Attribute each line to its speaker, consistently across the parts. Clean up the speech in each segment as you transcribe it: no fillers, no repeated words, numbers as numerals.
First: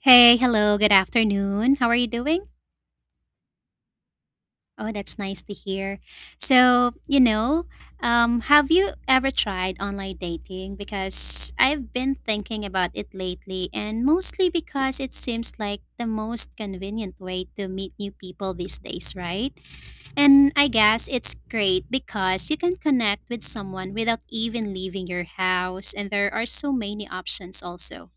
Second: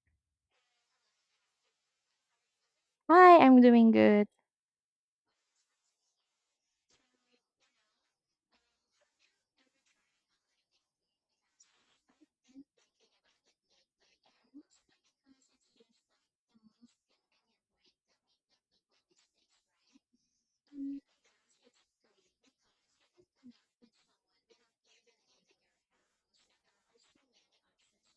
Speaker 1: Hey, hello, good afternoon. How are you doing?
Speaker 2: Hi, I'm doing good.
Speaker 1: Oh, that's nice to hear. So, you know, have you ever tried online dating? Because I've been thinking about it lately, and mostly because it seems like the most convenient way to meet new people these days, right? And I guess it's great because you can connect with someone without even leaving your house, and there are so many options also.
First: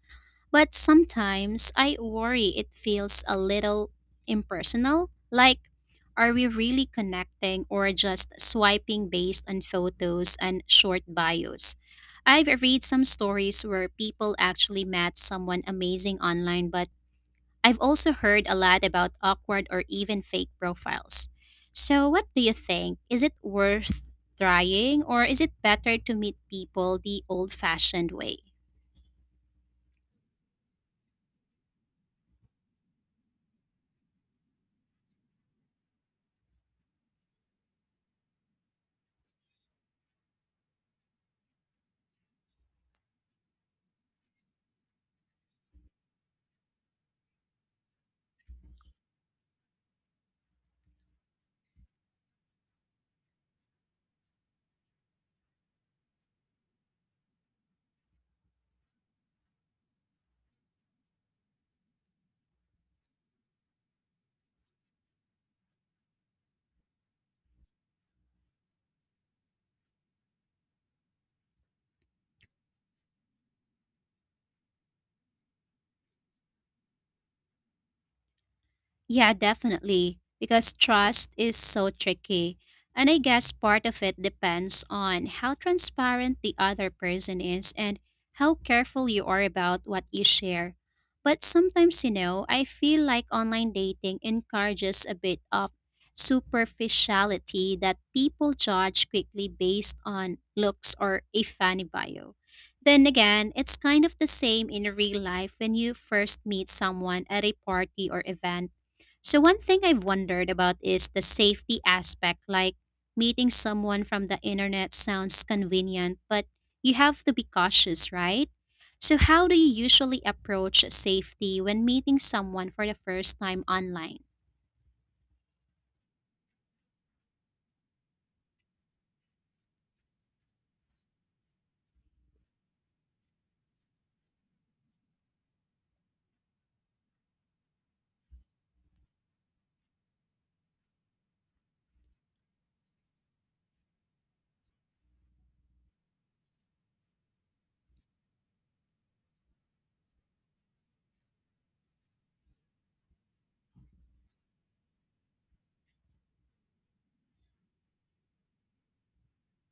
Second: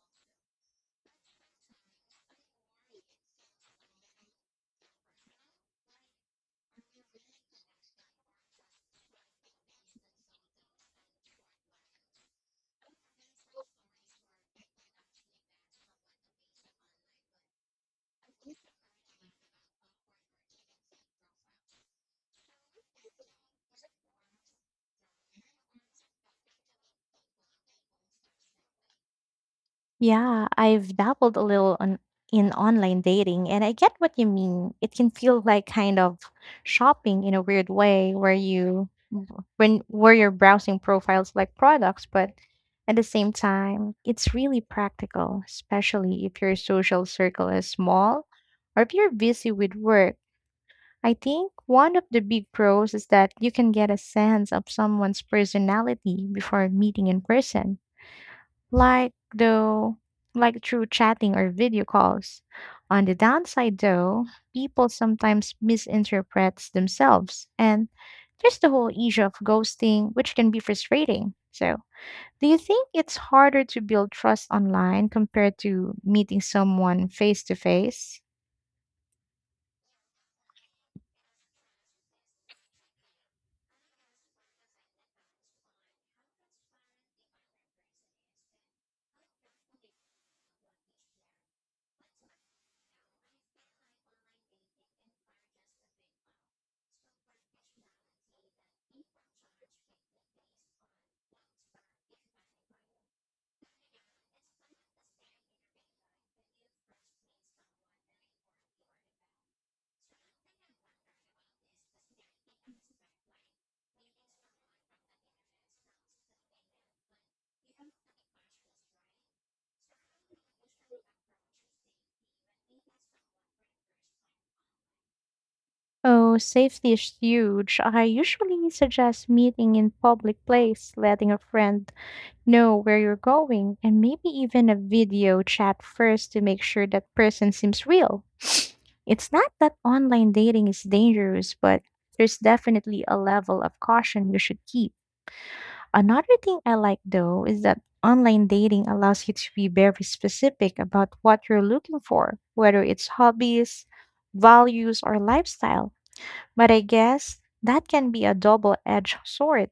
Speaker 1: But sometimes I worry it feels a little impersonal. Like, are we really connecting or just swiping based on photos and short bios? I've read some stories where people actually met someone amazing online, but I've also heard a lot about awkward or even fake profiles. So, what do you think? Is it worth trying, or is it better to meet people the old fashioned way?
Speaker 2: Yeah, I've dabbled a little on in online dating, and I get what you mean. It can feel like kind of shopping in a weird way where you when where you're browsing profiles like products, but at the same time, it's really practical, especially if your social circle is small or if you're busy with work. I think one of the big pros is that you can get a sense of someone's personality before meeting in person, like though like through chatting or video calls. On the downside though, people sometimes misinterpret themselves, and there's the whole issue of ghosting, which can be frustrating. So, do you think it's harder to build trust online compared to meeting someone face to face?
Speaker 1: Yeah, definitely, because trust is so tricky. And I guess part of it depends on how transparent the other person is and how careful you are about what you share. But sometimes, you know, I feel like online dating encourages a bit of superficiality that people judge quickly based on looks or a funny bio. Then again, it's kind of the same in real life when you first meet someone at a party or event, so one thing I've wondered about is the safety aspect. Like, meeting someone from the internet sounds convenient, but you have to be cautious, right? So how do you usually approach safety when meeting someone for the first time online?
Speaker 2: Oh, safety is huge. I usually suggest meeting in public place, letting a friend know where you're going, and maybe even a video chat first to make sure that person seems real. It's not that online dating is dangerous, but there's definitely a level of caution you should keep. Another thing I like though is that online dating allows you to be very specific about what you're looking for, whether it's hobbies, values, or lifestyle. But I guess that can be a double edged sword.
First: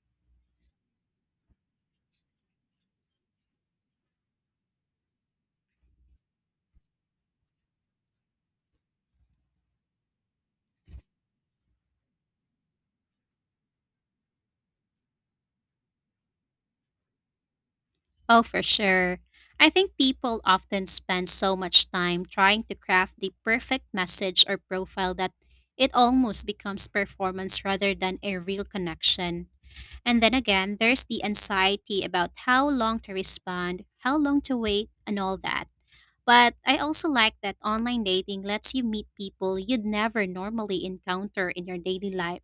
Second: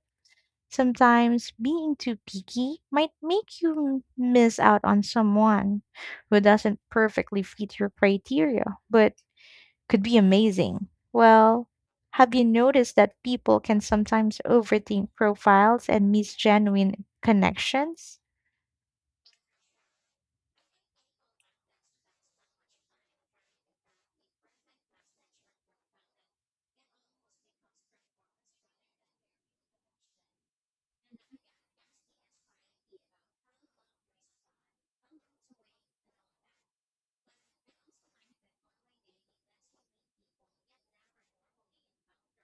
Speaker 2: Sometimes being too picky might make you miss out on someone who doesn't perfectly fit your criteria, but could be amazing. Well, have you noticed that people can sometimes overthink profiles and miss genuine connections?
Speaker 1: Oh, for sure. I think people often spend so much time trying to craft the perfect message or profile that it almost becomes performance rather than a real connection. And then again, there's the anxiety about how long to respond, how long to wait, and all that. But I also like that online dating lets you meet people you'd never normally encounter in your daily life.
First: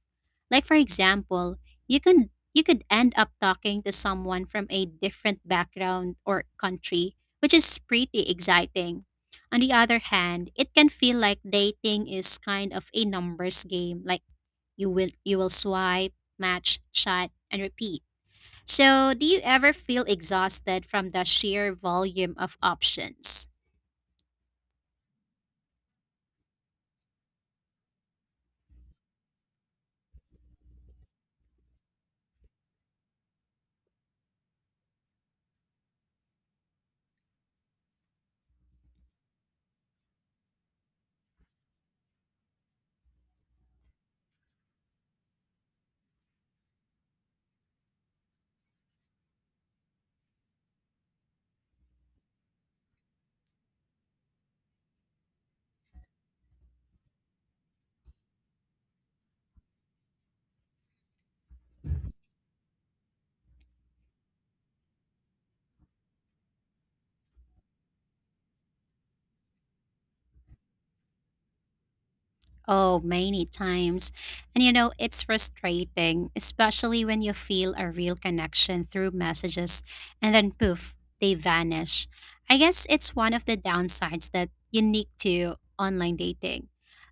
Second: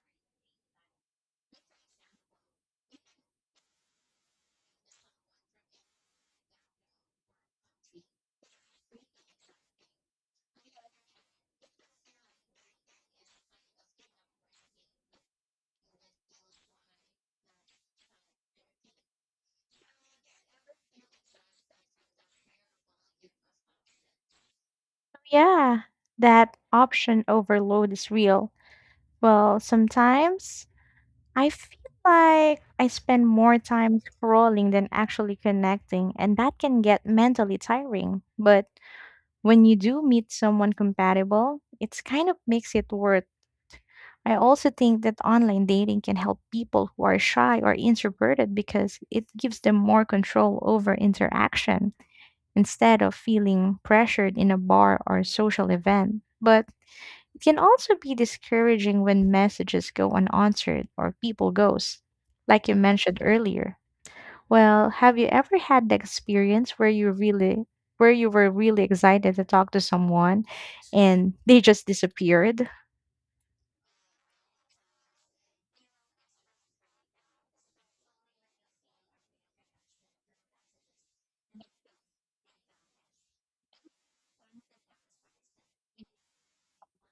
Speaker 1: Like for example, you could end up talking to someone from a different background or country, which is pretty exciting. On the other hand, it can feel like dating is kind of a numbers game, like you will swipe, match, chat, and repeat. So, do you ever feel exhausted from the sheer volume of options?
Speaker 2: Yeah, that option overload is real. Well, sometimes I feel like I spend more time scrolling than actually connecting, and that can get mentally tiring. But when you do meet someone compatible, it's kind of makes it worth. I also think that online dating can help people who are shy or introverted because it gives them more control over interaction instead of feeling pressured in a bar or social event. But it can also be discouraging when messages go unanswered or people ghost, like you mentioned earlier. Well, have you ever had the experience where you really where you were really excited to talk to someone and they just disappeared?
Speaker 1: Oh, many times. And you know, it's frustrating, especially when you feel a real connection through messages and then poof, they vanish. I guess it's one of the downsides that unique to online dating.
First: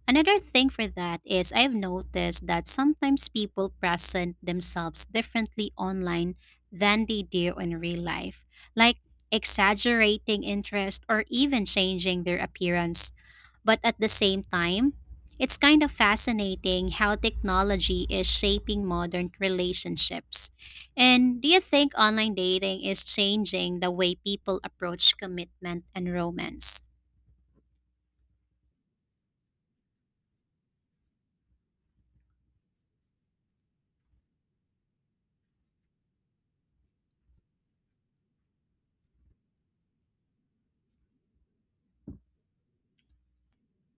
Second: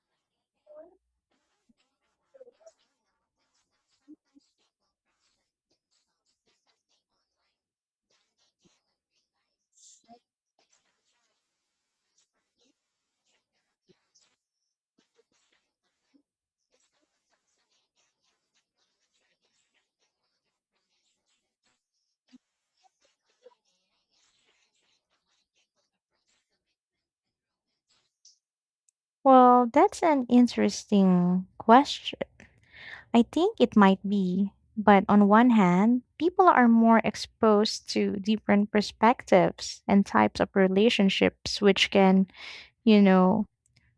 Speaker 1: Another thing for that is I've noticed that sometimes people present themselves differently online than they do in real life, like exaggerating interest or even changing their appearance, but at the same time, it's kind of fascinating how technology is shaping modern relationships. And do you think online dating is changing the way people approach commitment and romance?
Speaker 2: Well, that's an interesting question. I think it might be, but on one hand, people are more exposed to different perspectives and types of relationships, which can, you know,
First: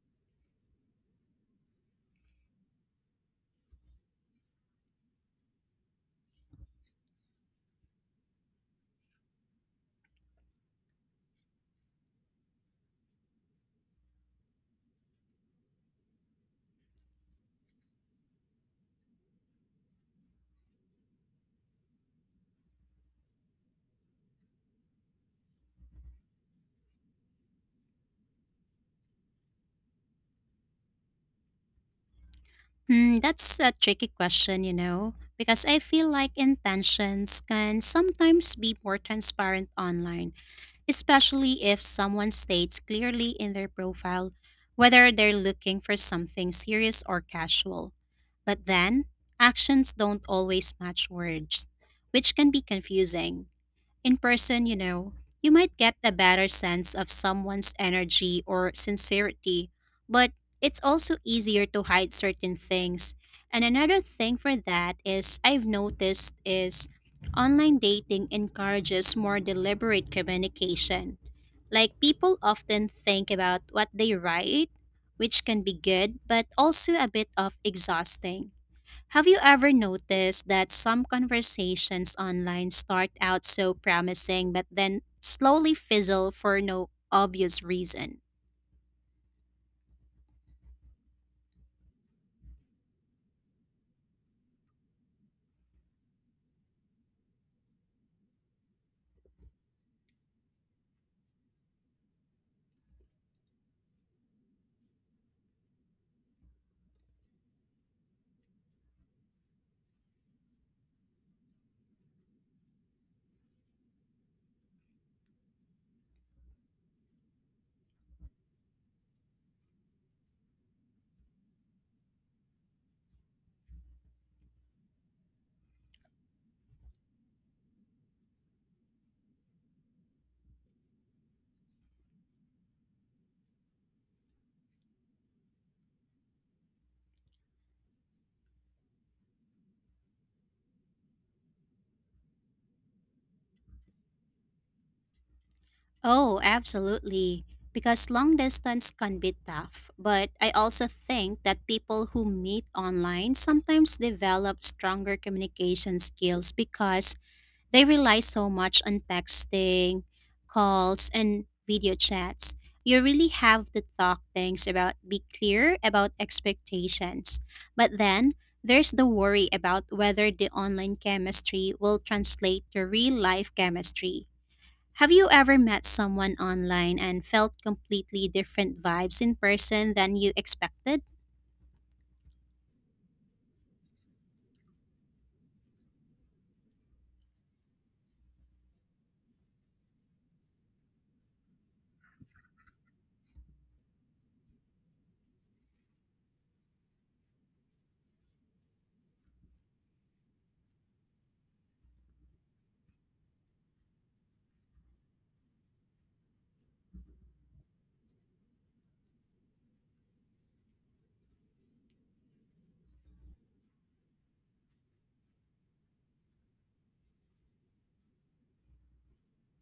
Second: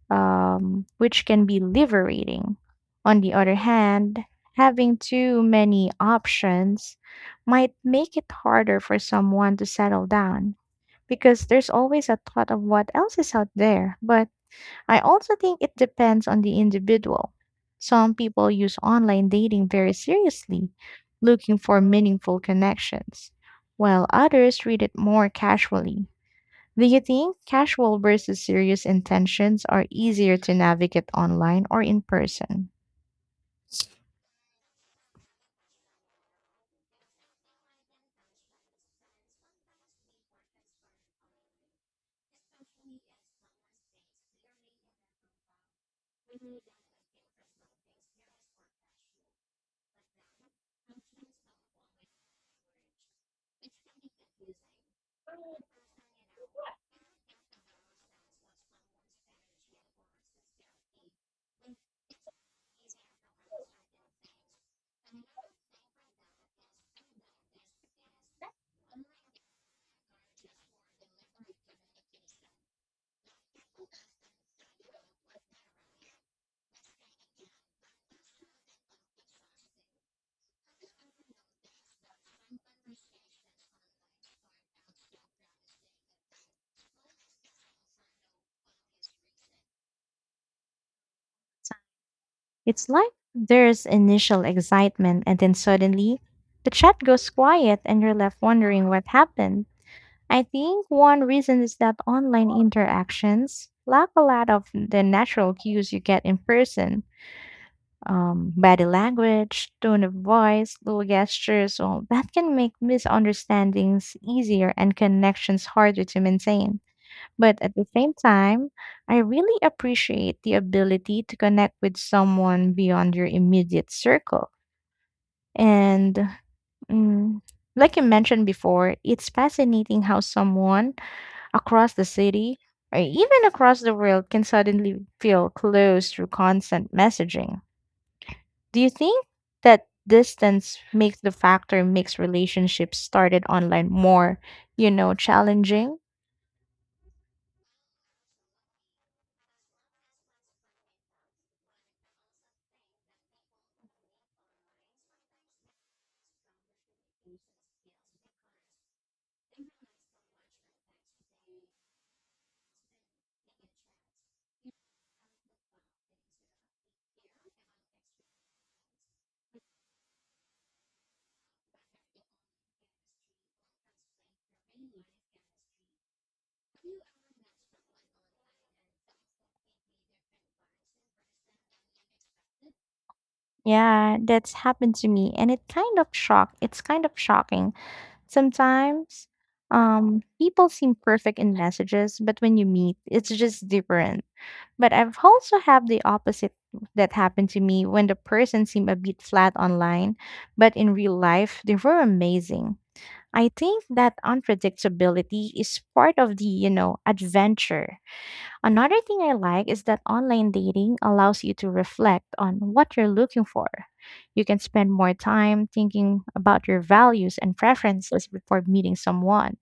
Speaker 2: which can be liberating. On the other hand, having too many options might make it harder for someone to settle down because there's always a thought of what else is out there. But I also think it depends on the individual. Some people use online dating very seriously, looking for meaningful connections, while others read it more casually. Do you think casual versus serious intentions are easier to navigate online or in person?
Speaker 1: Hmm, that's a tricky question, you know, because I feel like intentions can sometimes be more transparent online, especially if someone states clearly in their profile whether they're looking for something serious or casual. But then, actions don't always match words, which can be confusing. In person, you know, you might get a better sense of someone's energy or sincerity, but it's also easier to hide certain things. And another thing for that is I've noticed is online dating encourages more deliberate communication. Like people often think about what they write, which can be good, but also a bit of exhausting. Have you ever noticed that some conversations online start out so promising but then slowly fizzle for no obvious reason?
Speaker 2: It's like there's initial excitement and then suddenly the chat goes quiet and you're left wondering what happened. I think one reason is that online interactions lack a lot of the natural cues you get in person. Body language, tone of voice, little gestures, all that can make misunderstandings easier and connections harder to maintain. But at the same time, I really appreciate the ability to connect with someone beyond your immediate circle. And mm, like you mentioned before, it's fascinating how someone across the city or even across the world can suddenly feel close through constant messaging. Do you think that distance makes the factor makes relationships started online more, you know, challenging?
Speaker 1: Oh, absolutely. Because long distance can be tough, but I also think that people who meet online sometimes develop stronger communication skills because they rely so much on texting, calls, and video chats. You really have to talk things about, be clear about expectations. But then there's the worry about whether the online chemistry will translate to real life chemistry. Have you ever met someone online and felt completely different vibes in person than you expected?
Speaker 2: Yeah, that's happened to me and It's kind of shocking. Sometimes people seem perfect in messages, but when you meet, it's just different. But I've also have the opposite that happened to me when the person seemed a bit flat online, but in real life they were amazing. I think that unpredictability is part of the, you know, adventure. Another thing I like is that online dating allows you to reflect on what you're looking for. You can spend more time thinking about your values and preferences before meeting someone.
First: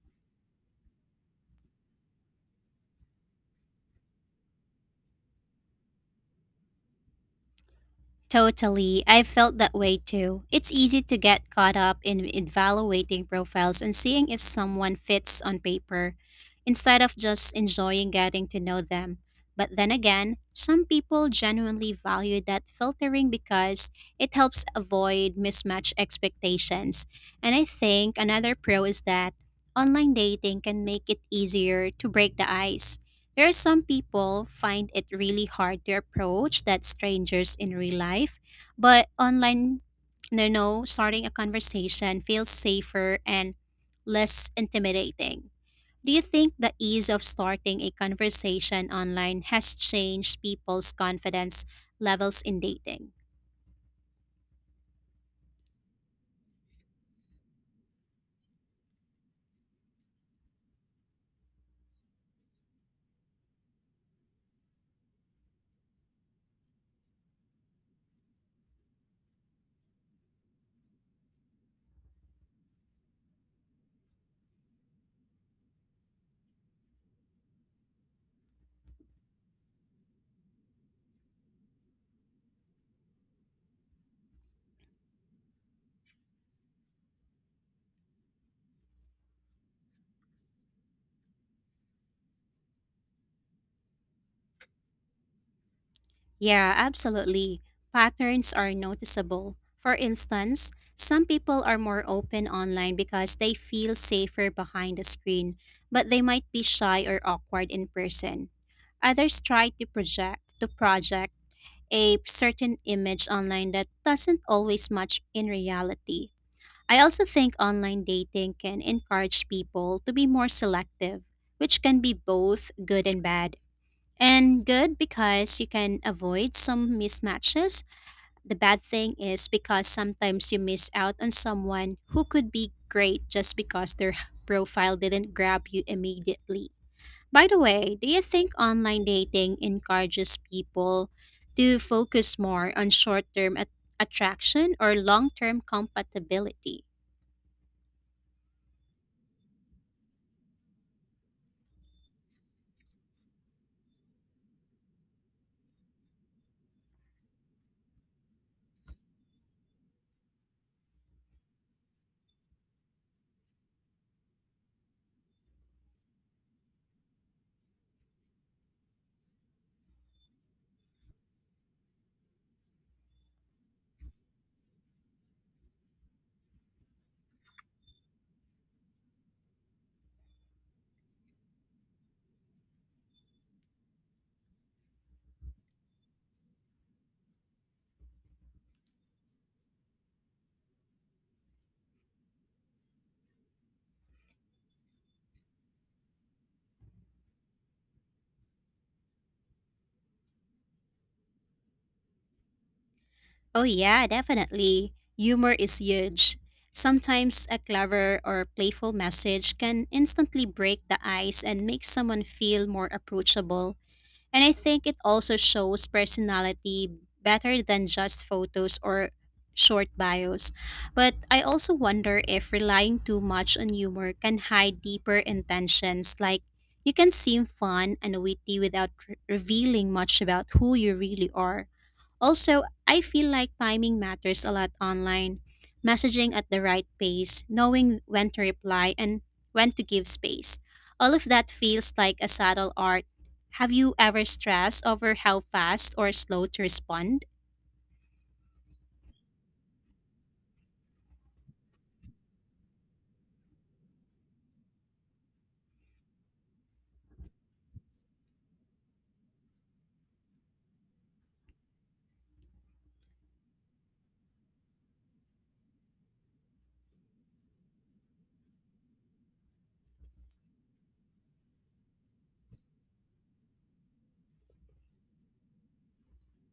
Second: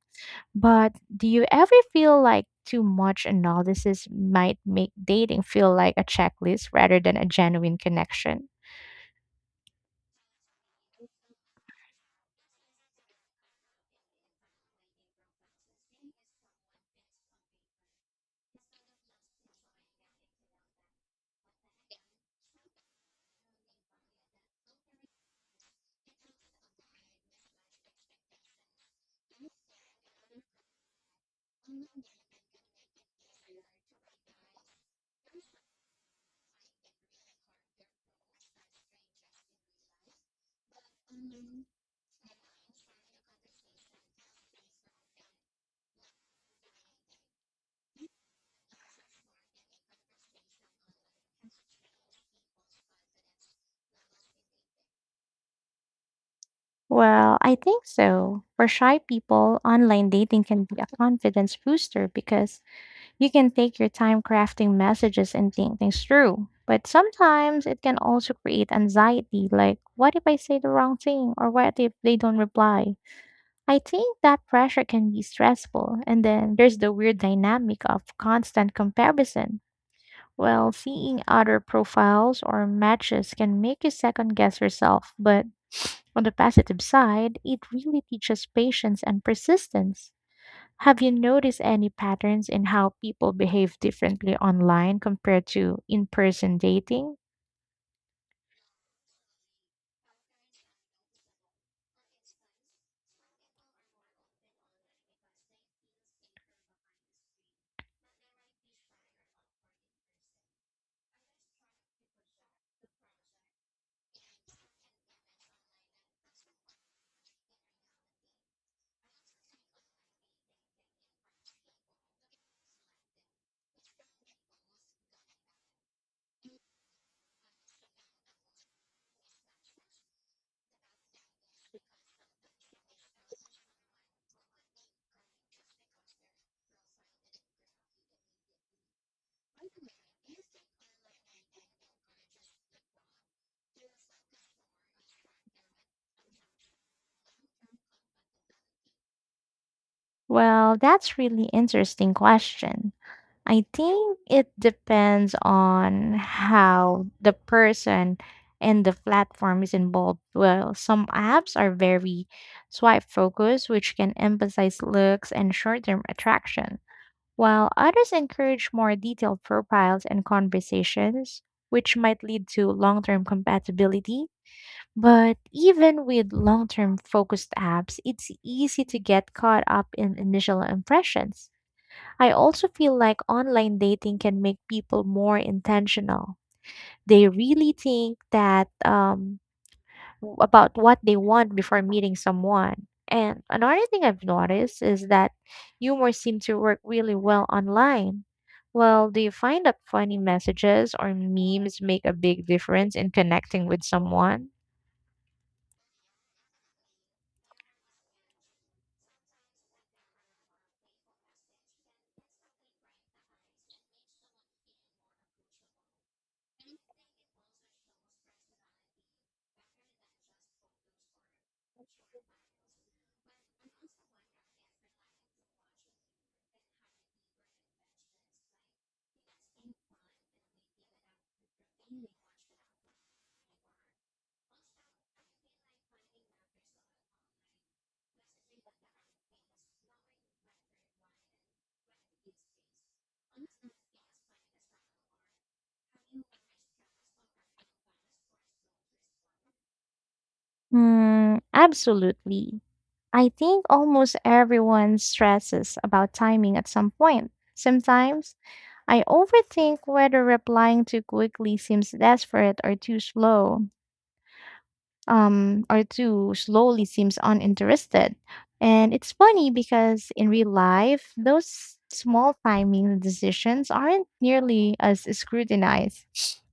Speaker 2: But do you ever feel like too much analysis might make dating feel like a checklist rather than a genuine connection?
Speaker 1: Totally. I felt that way too. It's easy to get caught up in evaluating profiles and seeing if someone fits on paper instead of just enjoying getting to know them. But then again, some people genuinely value that filtering because it helps avoid mismatched expectations. And I think another pro is that online dating can make it easier to break the ice. There are some people find it really hard to approach that strangers in real life, but online, no, no, starting a conversation feels safer and less intimidating. Do you think the ease of starting a conversation online has changed people's confidence levels in dating?
Speaker 2: Well, I think so. For shy people, online dating can be a confidence booster because you can take your time crafting messages and think things through, but sometimes it can also create anxiety, like, what if I say the wrong thing or what if they don't reply? I think that pressure can be stressful, and then there's the weird dynamic of constant comparison. Well, seeing other profiles or matches can make you second guess yourself, but on the positive side, it really teaches patience and persistence. Have you noticed any patterns in how people behave differently online compared to in person
Speaker 1: Yeah,
Speaker 2: dating?
Speaker 1: absolutely. Patterns are noticeable. For instance, some people are more open online because they feel safer behind the screen, but they might be shy or awkward in person. Others try to project a certain image online that doesn't always match in reality. I also think online dating can encourage people to be more selective, which can be both good and bad. And good because you can avoid some mismatches. The bad thing is because sometimes you miss out on someone who could be great just because their profile didn't grab you immediately. By the way, do you think online dating encourages people to focus more on short term attraction or long term compatibility?
Speaker 2: Well, that's really interesting question. I think it depends on how the person and the platform is involved. Well, some apps are very swipe focused, which can emphasize looks and short term attraction, while others encourage more detailed profiles and conversations, which might lead to long term compatibility. But even with long term focused apps, it's easy to get caught up in initial impressions. I also feel like online dating can make people more intentional. They really think that about what they want before meeting someone. And another thing I've noticed is that humor seems to work really well online. Well, do you find that funny messages or memes make a big difference in
Speaker 1: Oh,
Speaker 2: connecting with
Speaker 1: yeah,
Speaker 2: someone?
Speaker 1: definitely. Humor is huge. Sometimes a clever or playful message can instantly break the ice and make someone feel more approachable. And I think it also shows personality better than just photos or short bios. But I also wonder if relying too much on humor can hide deeper intentions, like you can seem fun and witty without revealing much about who you really are. Also, I feel like timing matters a lot online. Messaging at the right pace, knowing when to reply, and when to give space. All of that feels like a subtle art. Have you ever stressed over how fast or slow to respond?
Speaker 2: Hmm, absolutely. I think almost everyone stresses about timing at some point. Sometimes I overthink whether replying too quickly seems desperate or too slow. Or two slowly seems uninterested. And it's funny because in real life, those small timing decisions aren't nearly as scrutinized.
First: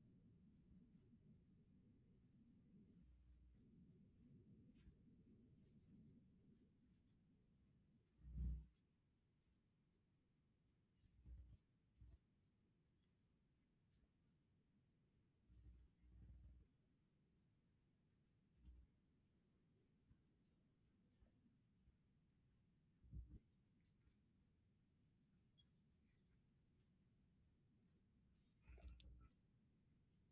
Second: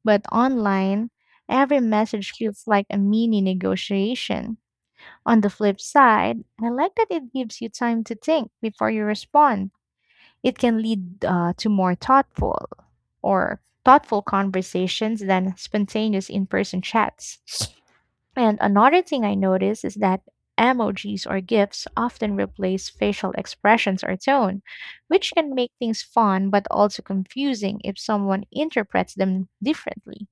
Speaker 2: But online, every message feels like a mini negotiation. On the flip side, I like that it gives you time to think before you respond. It can lead to more thoughtful or thoughtful conversations than spontaneous in person chats. And another thing I notice is that emojis or GIFs often replace facial expressions or tone, which can make things fun but also confusing if someone interprets them differently.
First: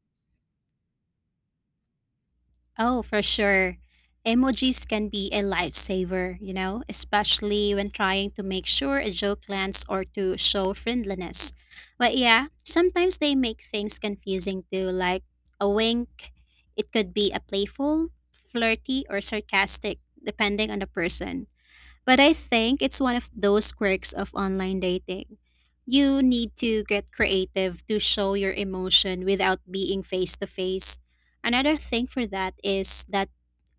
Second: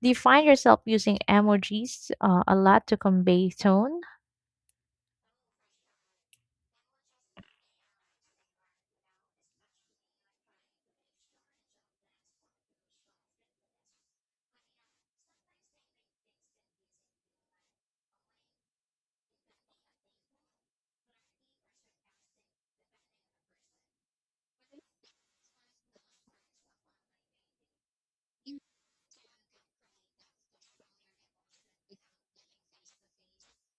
Speaker 2: Do you find yourself using emojis a lot to
Speaker 1: Oh, for
Speaker 2: convey
Speaker 1: sure.
Speaker 2: tone?
Speaker 1: Emojis can be a lifesaver, you know, especially when trying to make sure a joke lands or to show friendliness. But yeah, sometimes they make things confusing too, like a wink. It could be a playful, flirty, or sarcastic, depending on the person. But I think it's one of those quirks of online dating. You need to get creative to show your emotion without being face to face. Another thing for that is that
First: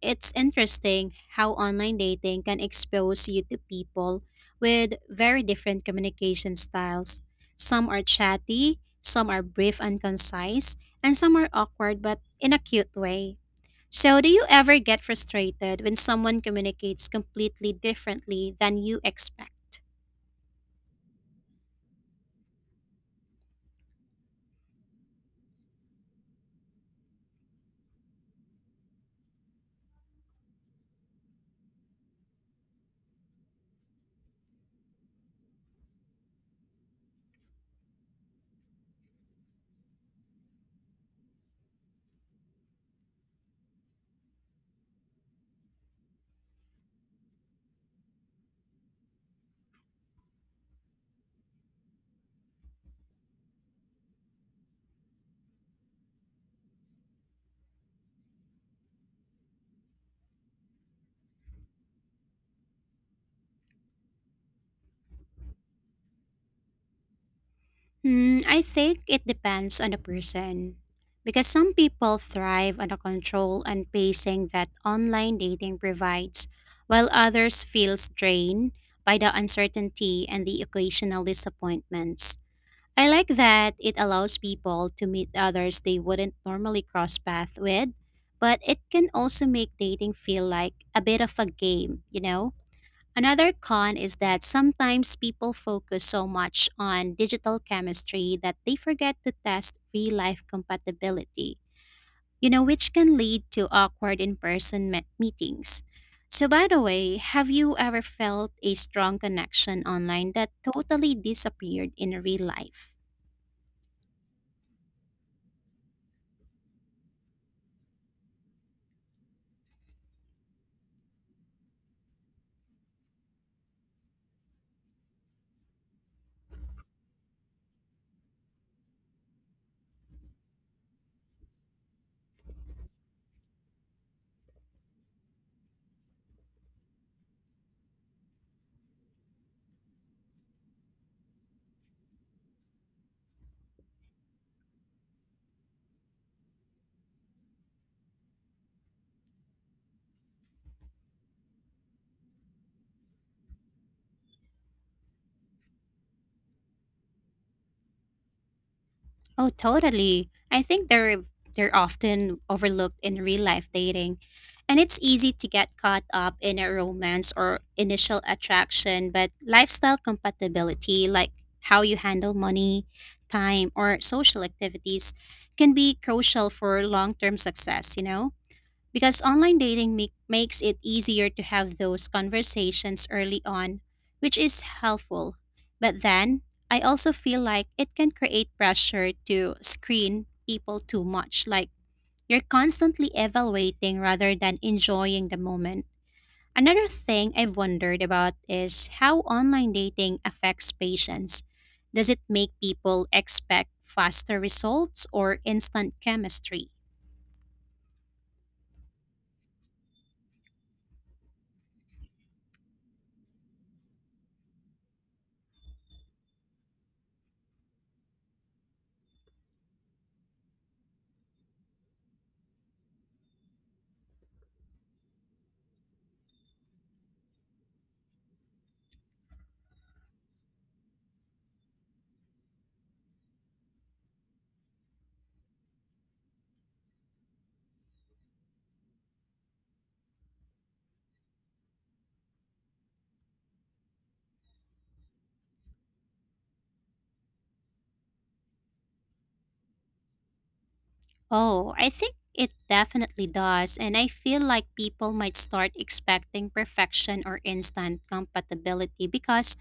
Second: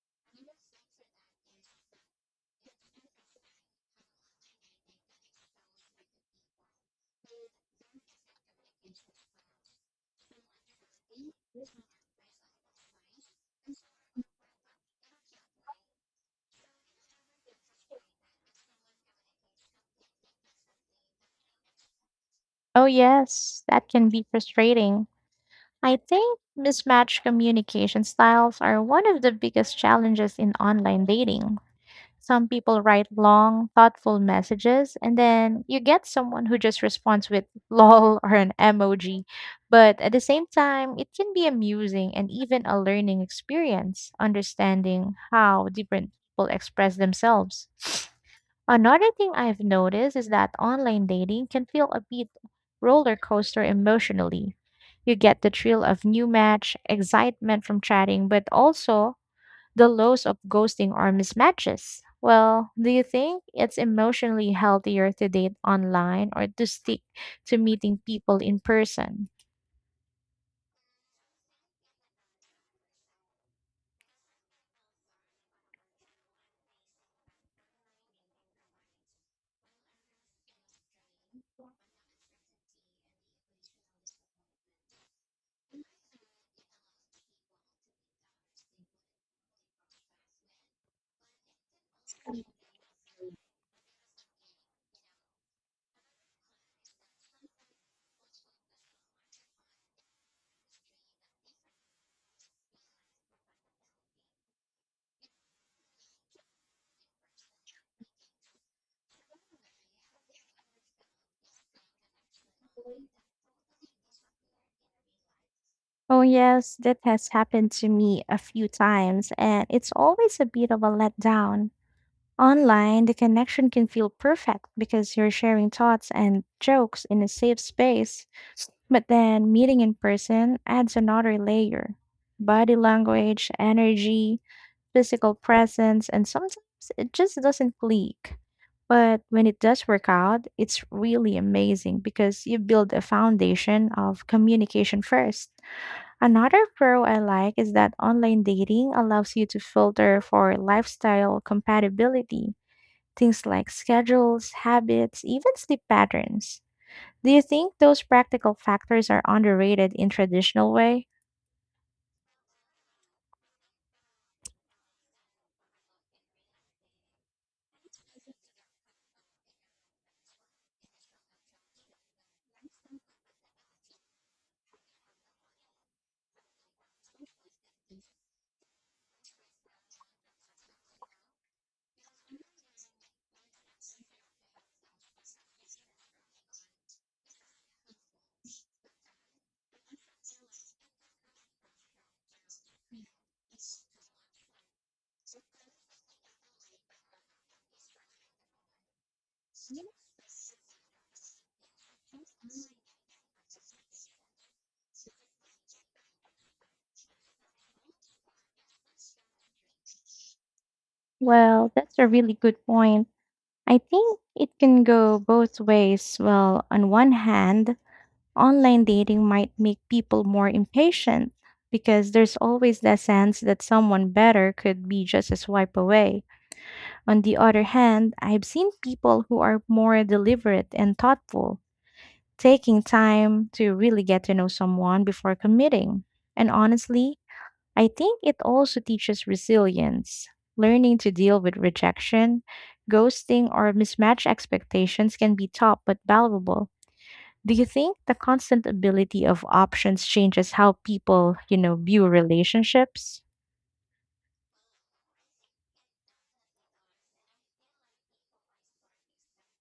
Speaker 1: it's interesting how online dating can expose you to people with very different communication styles. Some are chatty, some are brief and concise, and some are awkward but in a cute way. So, do you ever get frustrated when someone communicates completely differently than you expect?
Speaker 2: Oh, yes, that can be frustrating. I think mismatched communication styles are one of the biggest challenges in online dating. Some people write long, thoughtful messages, and then you get someone who just responds with lol or an emoji. But at the same time, it can be amusing and even a learning experience, understanding how different people express themselves. Another thing I've noticed is that online dating can feel a bit roller coaster emotionally. You get the thrill of new match, excitement from chatting, but also the laws of ghosting or mismatches. Well, do you think it's emotionally healthier to date online or to stick to meeting people
Speaker 1: Hmm,
Speaker 2: in
Speaker 1: I think it
Speaker 2: person?
Speaker 1: depends on the person. Because some people thrive on the control and pacing that online dating provides, while others feel drained by the uncertainty and the occasional disappointments. I like that it allows people to meet others they wouldn't normally cross paths with, but it can also make dating feel like a bit of a game, you know? Another con is that sometimes people focus so much on digital chemistry that they forget to test real life compatibility, you know, which can lead to awkward in person meetings. So, by the way, have you ever felt a strong connection online that totally disappeared in real life?
Speaker 2: Oh, yes, that has happened to me a few times, and it's always a bit of a letdown. Online, the connection can feel perfect because you're sharing thoughts and jokes in a safe space, but then meeting in person adds another layer, body language, energy, physical presence, and sometimes it just doesn't click. But when it does work out, it's really amazing because you build a foundation of communication first. Another pro I like is that online dating allows you to filter for lifestyle compatibility, things like schedules, habits, even sleep patterns. Do you think those practical factors are
Speaker 1: Oh,
Speaker 2: underrated in
Speaker 1: totally. I
Speaker 2: traditional
Speaker 1: think
Speaker 2: way?
Speaker 1: they're often overlooked in real life dating. And it's easy to get caught up in a romance or initial attraction, but lifestyle compatibility, like how you handle money, time, or social activities, can be crucial for long-term success, you know? Because online makes it easier to have those conversations early on, which is helpful. But then, I also feel like it can create pressure to screen people too much, like you're constantly evaluating rather than enjoying the moment. Another thing I've wondered about is how online dating affects patience. Does it make people expect faster results or instant chemistry?
Speaker 2: Well, that's a really good point. I think it can go both ways. Well, on one hand, online dating might make people more impatient because there's always the sense that someone better could be just a swipe away. On the other hand, I've seen people who are more deliberate and thoughtful, taking time to really get to know someone before committing. And honestly, I think it also teaches resilience. Learning to deal with rejection, ghosting, or mismatched expectations can be tough but valuable. Do you think the constant ability of options changes how people, you
Speaker 1: Oh,
Speaker 2: know,
Speaker 1: I
Speaker 2: view
Speaker 1: think it
Speaker 2: relationships?
Speaker 1: definitely does. And I feel like people might start expecting perfection or instant compatibility because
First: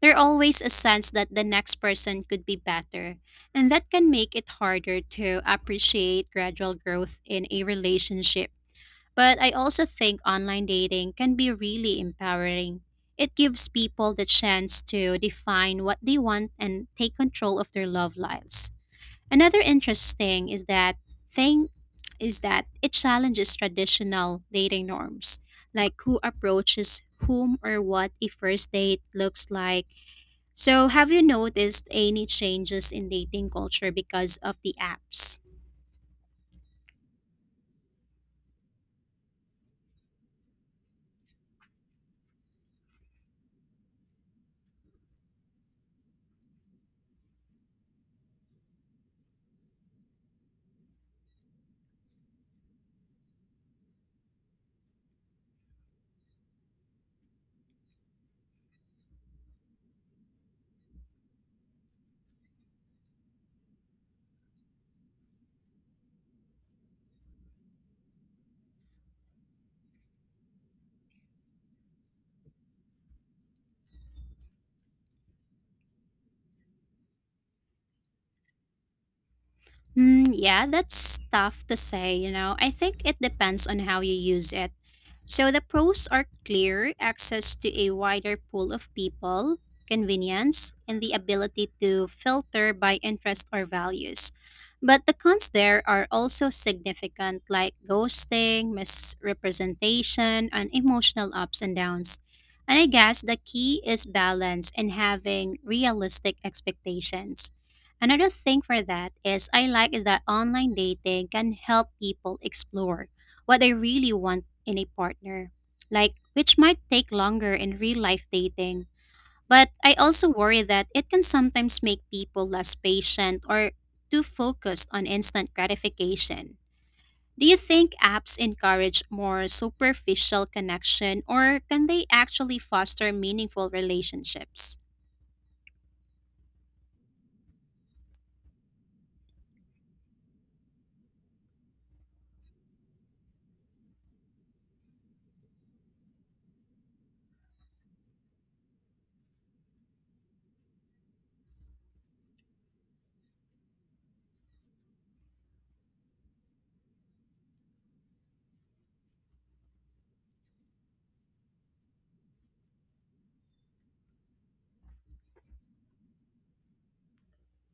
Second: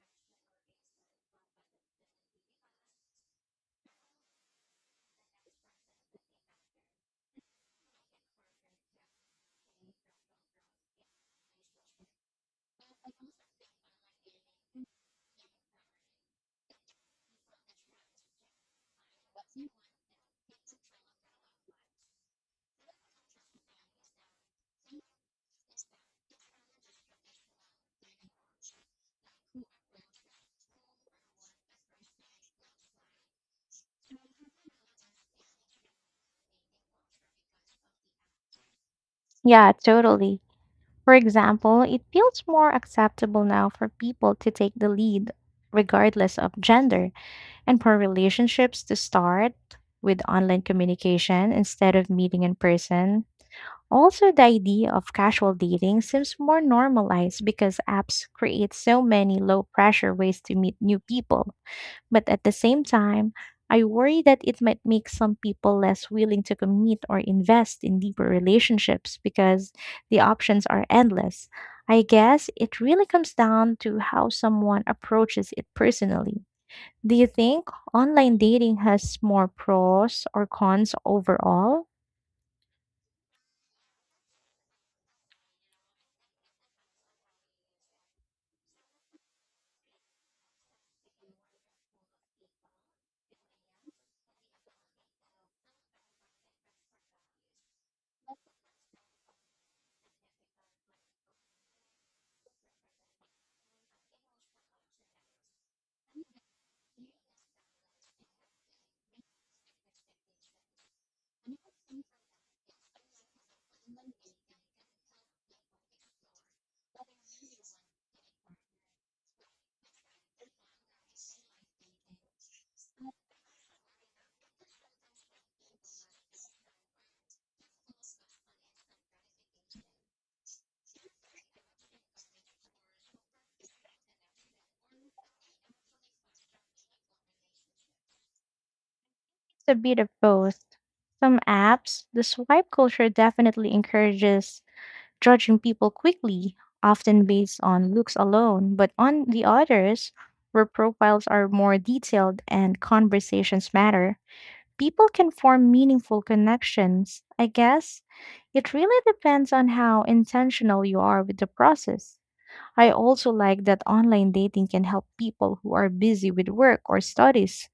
Speaker 1: there's always a sense that the next person could be better. And that can make it harder to appreciate gradual growth in a relationship. But I also think online dating can be really empowering. It gives people the chance to define what they want and take control of their love lives. Another interesting is that thing is that it challenges traditional dating norms, like who approaches whom or what a first date looks like. So, have you noticed any changes in dating culture because of the apps?
Speaker 2: Yeah, totally. For example, it feels more acceptable now for people to take the lead, regardless of gender, and for relationships to start with online communication instead of meeting in person. Also, the idea of casual dating seems more normalized because apps create so many low pressure ways to meet new people. But at the same time, I worry that it might make some people less willing to commit or invest in deeper relationships because the options are endless. I guess it really comes down to how someone approaches it personally. Do you think online dating has more pros
Speaker 1: Mm,
Speaker 2: or
Speaker 1: yeah,
Speaker 2: cons
Speaker 1: that's tough to
Speaker 2: overall?
Speaker 1: say, you know. I think it depends on how you use it. So the pros are clear access to a wider pool of people, convenience, and the ability to filter by interest or values. But the cons there are also significant, like ghosting, misrepresentation, and emotional ups and downs. And I guess the key is balance and having realistic expectations. Another thing for that is I like is that online dating can help people explore what they really want in a partner, like which might take longer in real life dating. But I also worry that it can sometimes make people less patient or too focused on instant gratification. Do you think apps encourage more superficial connection or can they actually foster meaningful relationships?
Speaker 2: It's a bit of both. Some apps, the swipe culture definitely encourages judging people quickly, often based on looks alone, but on the others, where profiles are more detailed and conversations matter, people can form meaningful connections. I guess it really depends on how intentional you are with the process. I also like that online dating can help people who are busy with work or studies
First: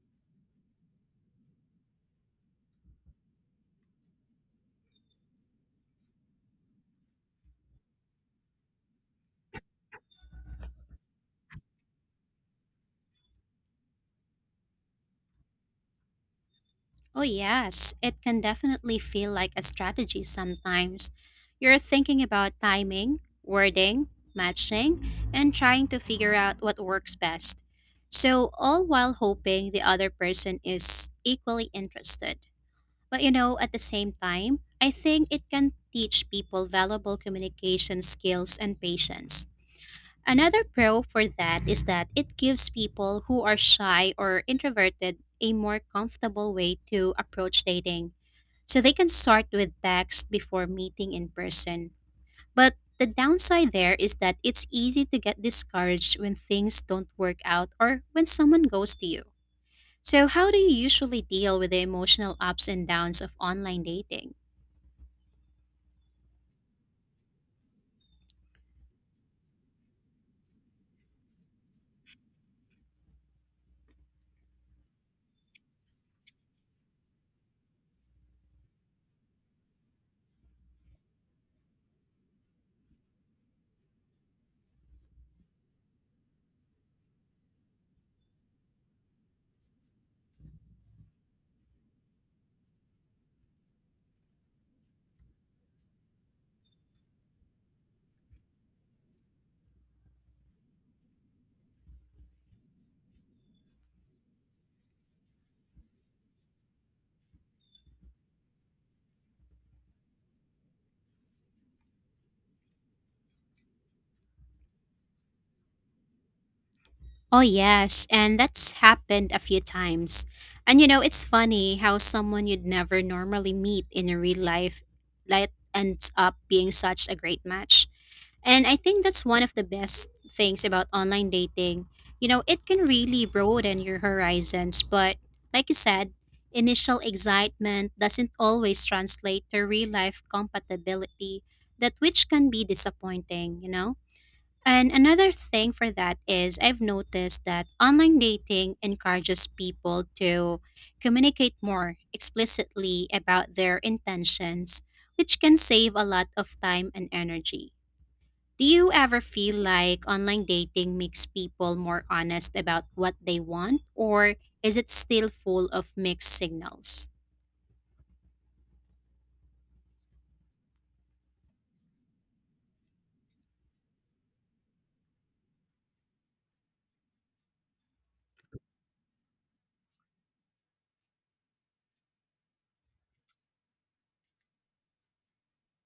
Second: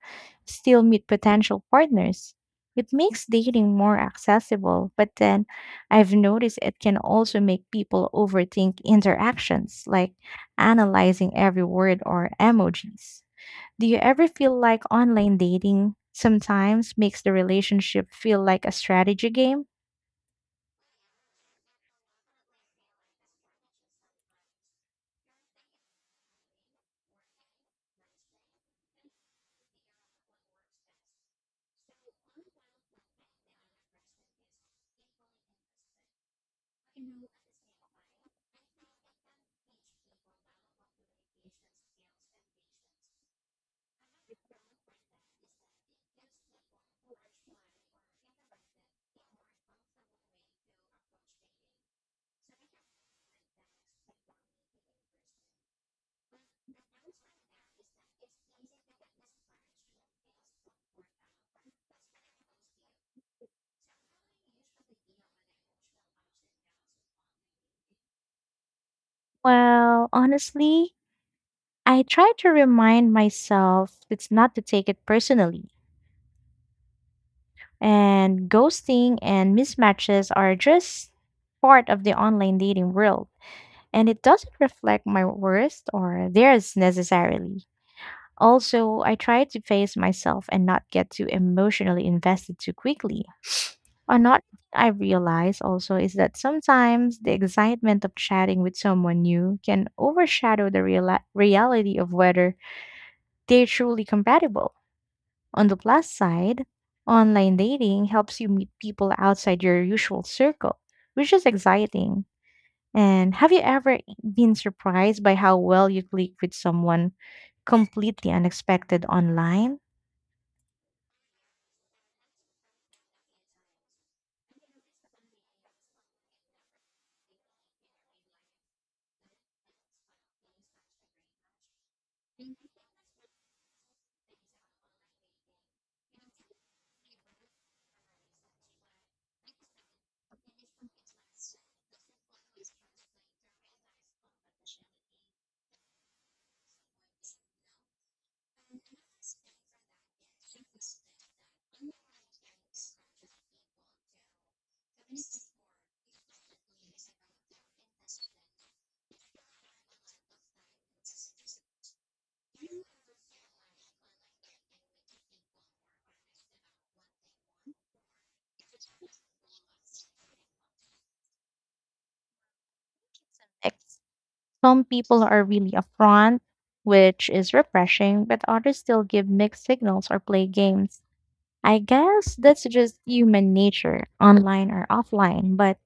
Speaker 2: still meet potential partners. It makes dating more accessible, but then I've noticed it can also make people overthink interactions, like analyzing every word or emojis. Do you ever feel like online dating sometimes makes
Speaker 1: Oh,
Speaker 2: the
Speaker 1: yes,
Speaker 2: relationship
Speaker 1: it can
Speaker 2: feel like a
Speaker 1: definitely
Speaker 2: strategy
Speaker 1: feel like a
Speaker 2: game?
Speaker 1: strategy sometimes. You're thinking about timing, wording, matching, and trying to figure out what works best. So, all while hoping the other person is equally interested. But you know, at the same time, I think it can teach people valuable communication skills and patience. Another pro for that is that it gives people who are shy or introverted a more comfortable way to approach dating. So they can start with text before meeting in person. But the downside there is that it's easy to get discouraged when things don't work out or when someone goes to you. So, how do you usually deal with the emotional ups and downs of online dating?
Speaker 2: Well, honestly, I try to remind myself it's not to take it personally. And ghosting and mismatches are just part of the online dating world, and it doesn't reflect my worth or theirs necessarily. Also, I try to face myself and not get too emotionally invested too quickly. Another thing I realize also is that sometimes the excitement of chatting with someone new can overshadow the reality of whether they're truly compatible. On the plus side, online dating helps you meet people outside your usual circle, which is exciting. And have you ever been surprised by how well you click with someone
Speaker 1: Oh, yes.
Speaker 2: completely
Speaker 1: And that's
Speaker 2: unexpected
Speaker 1: happened a few
Speaker 2: online?
Speaker 1: times. And you know, it's funny how someone you'd never normally meet in a real life like ends up being such a great match. And I think that's one of the best things about online dating. You know, it can really broaden your horizons, but like you said, initial excitement doesn't always translate to real life compatibility, that which can be disappointing, you know? And another thing for that is I've noticed that online dating encourages people to communicate more explicitly about their intentions, which can save a lot of time and energy. Do you ever feel like online dating makes people more honest about what they want, or is it still full of mixed signals?
Speaker 2: Like, Some people are really upfront, which is refreshing, but others still give mixed signals or play games. I guess that's just human nature, online or offline, but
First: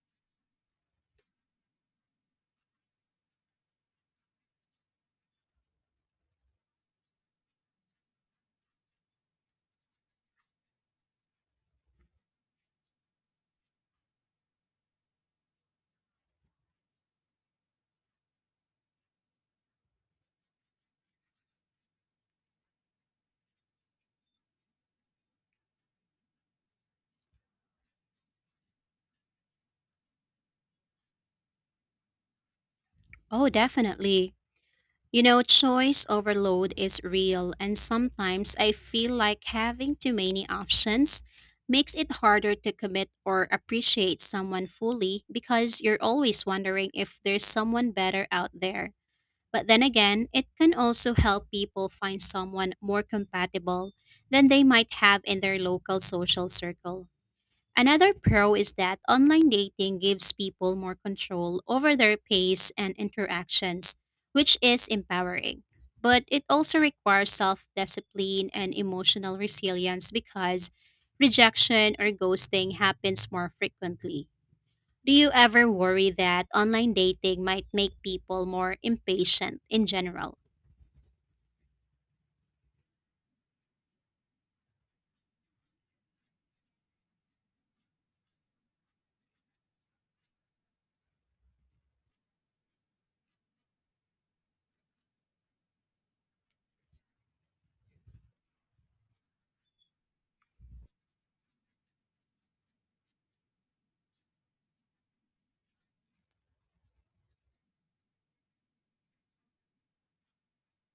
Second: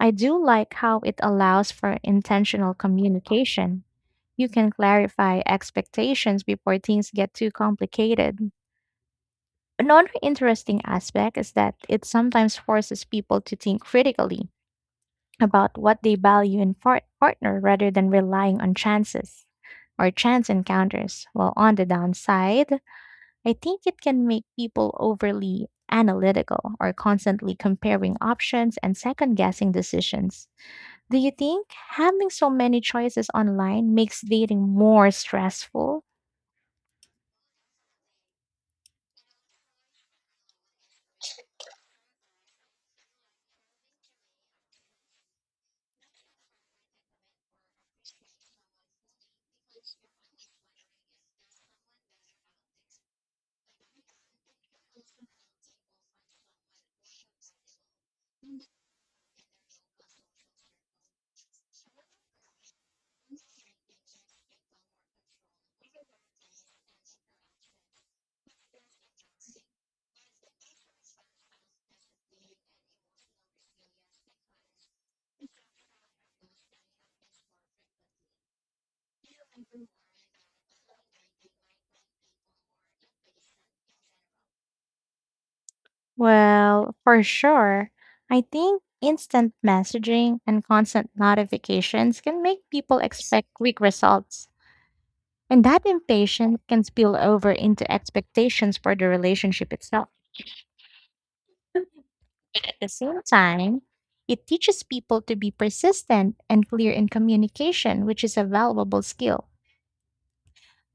Speaker 2: I do like how it allows for intentional communication. You can clarify expectations before things get too complicated. Another interesting aspect is that it sometimes forces people to think critically about what they value in partner rather than relying on chances or chance encounters. While on the downside, I think it can make people overly analytical or constantly comparing options and second guessing decisions. Do you think having so many choices
Speaker 1: Oh,
Speaker 2: online makes
Speaker 1: definitely.
Speaker 2: dating more
Speaker 1: You know,
Speaker 2: stressful?
Speaker 1: choice overload is real, and sometimes I feel like having too many options makes it harder to commit or appreciate someone fully because you're always wondering if there's someone better out there. But then again, it can also help people find someone more compatible than they might have in their local social circle. Another pro is that online dating gives people more control over their pace and interactions, which is empowering. But it also requires self discipline and emotional resilience because rejection or ghosting happens more frequently. Do you ever worry that online dating might make people more impatient in general?
Speaker 2: Well, for sure. I think instant messaging and constant notifications can make people expect quick results, and that impatience can spill over into expectations for the relationship itself. At the same time, it teaches people to be persistent and clear in communication, which is a valuable skill.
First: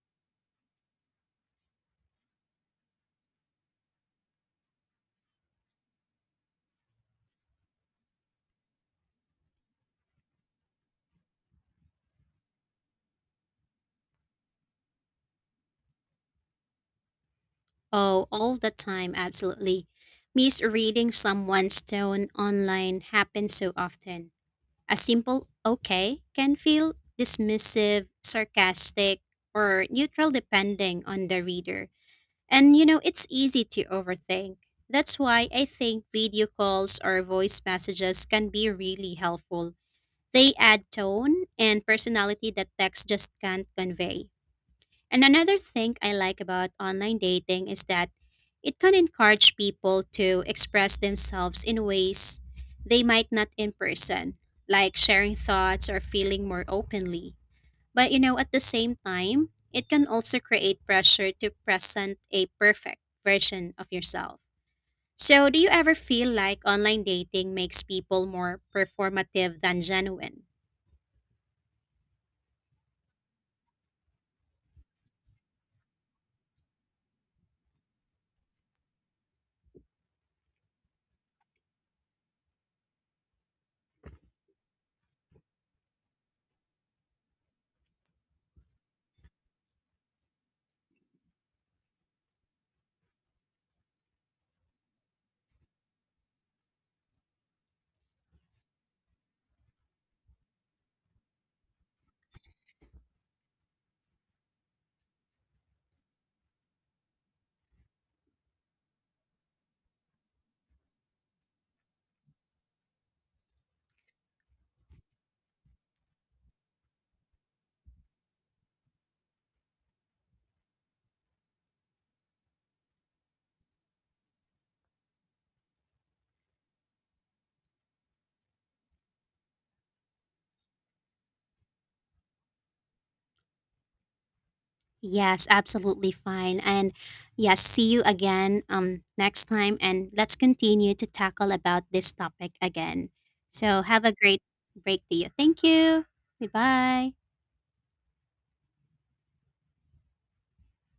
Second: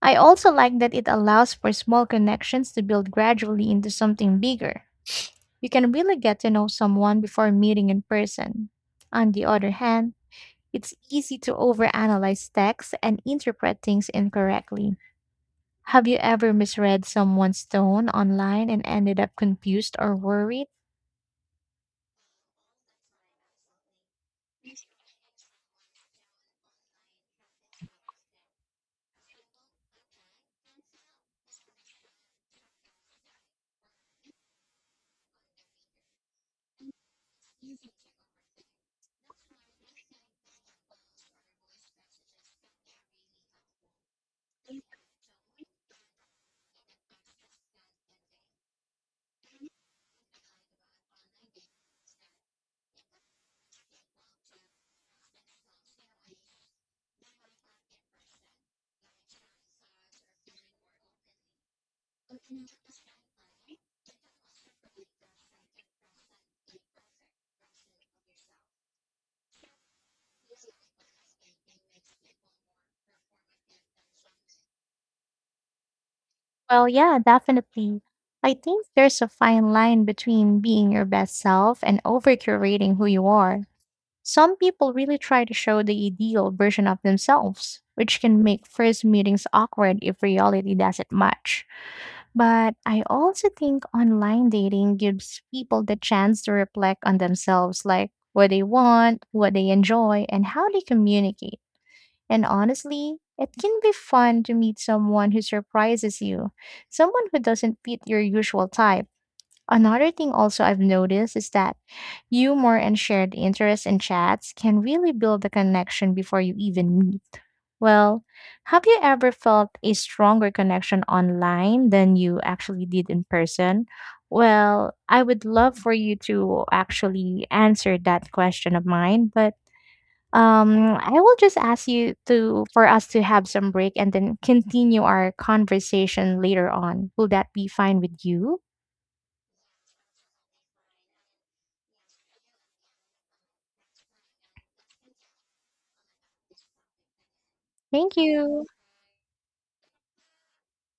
Speaker 2: I also like that it allows for small connections to build gradually into something bigger. You can really get to know someone before meeting in person. On the other hand, it's easy to overanalyze texts and interpret things incorrectly. Have you ever misread someone's tone
Speaker 1: Oh, all
Speaker 2: online
Speaker 1: the
Speaker 2: and
Speaker 1: time,
Speaker 2: ended up
Speaker 1: absolutely.
Speaker 2: confused or worried?
Speaker 1: Misreading someone's tone online happens so often. A simple okay can feel dismissive, sarcastic, or neutral depending on the reader. And you know, it's easy to overthink. That's why I think video calls or voice messages can be really helpful. They add tone and personality that text just can't convey. And another thing I like about online dating is that it can encourage people to express themselves in ways they might not in person, like sharing thoughts or feeling more openly. But you know, at the same time, it can also create pressure to present a perfect version of yourself. So, do you ever feel like online dating makes people more performative than genuine?
Speaker 2: Well, yeah, definitely. I think there's a fine line between being your best self and over curating who you are. Some people really try to show the ideal version of themselves, which can make first meetings awkward if reality doesn't match. But I also think online dating gives people the chance to reflect on themselves, like what they want, what they enjoy, and how they communicate. And honestly, it can be fun to meet someone who surprises you, someone who doesn't fit your usual type. Another thing also I've noticed is that humor and shared interests in chats can really build the connection before you even meet. Well, have you ever felt a stronger connection online than you actually did in person? Well, I would love for you to actually answer that question of mine, but I will just ask you to for us to have some break and then continue our
Speaker 1: Yes, absolutely
Speaker 2: conversation
Speaker 1: fine.
Speaker 2: later
Speaker 1: And
Speaker 2: on. Will that
Speaker 1: yes,
Speaker 2: be
Speaker 1: see
Speaker 2: fine
Speaker 1: you
Speaker 2: with you?
Speaker 1: again next time and let's continue to tackle about this topic again. So have a great break to you. Thank you. Goodbye.
Speaker 2: Thank you.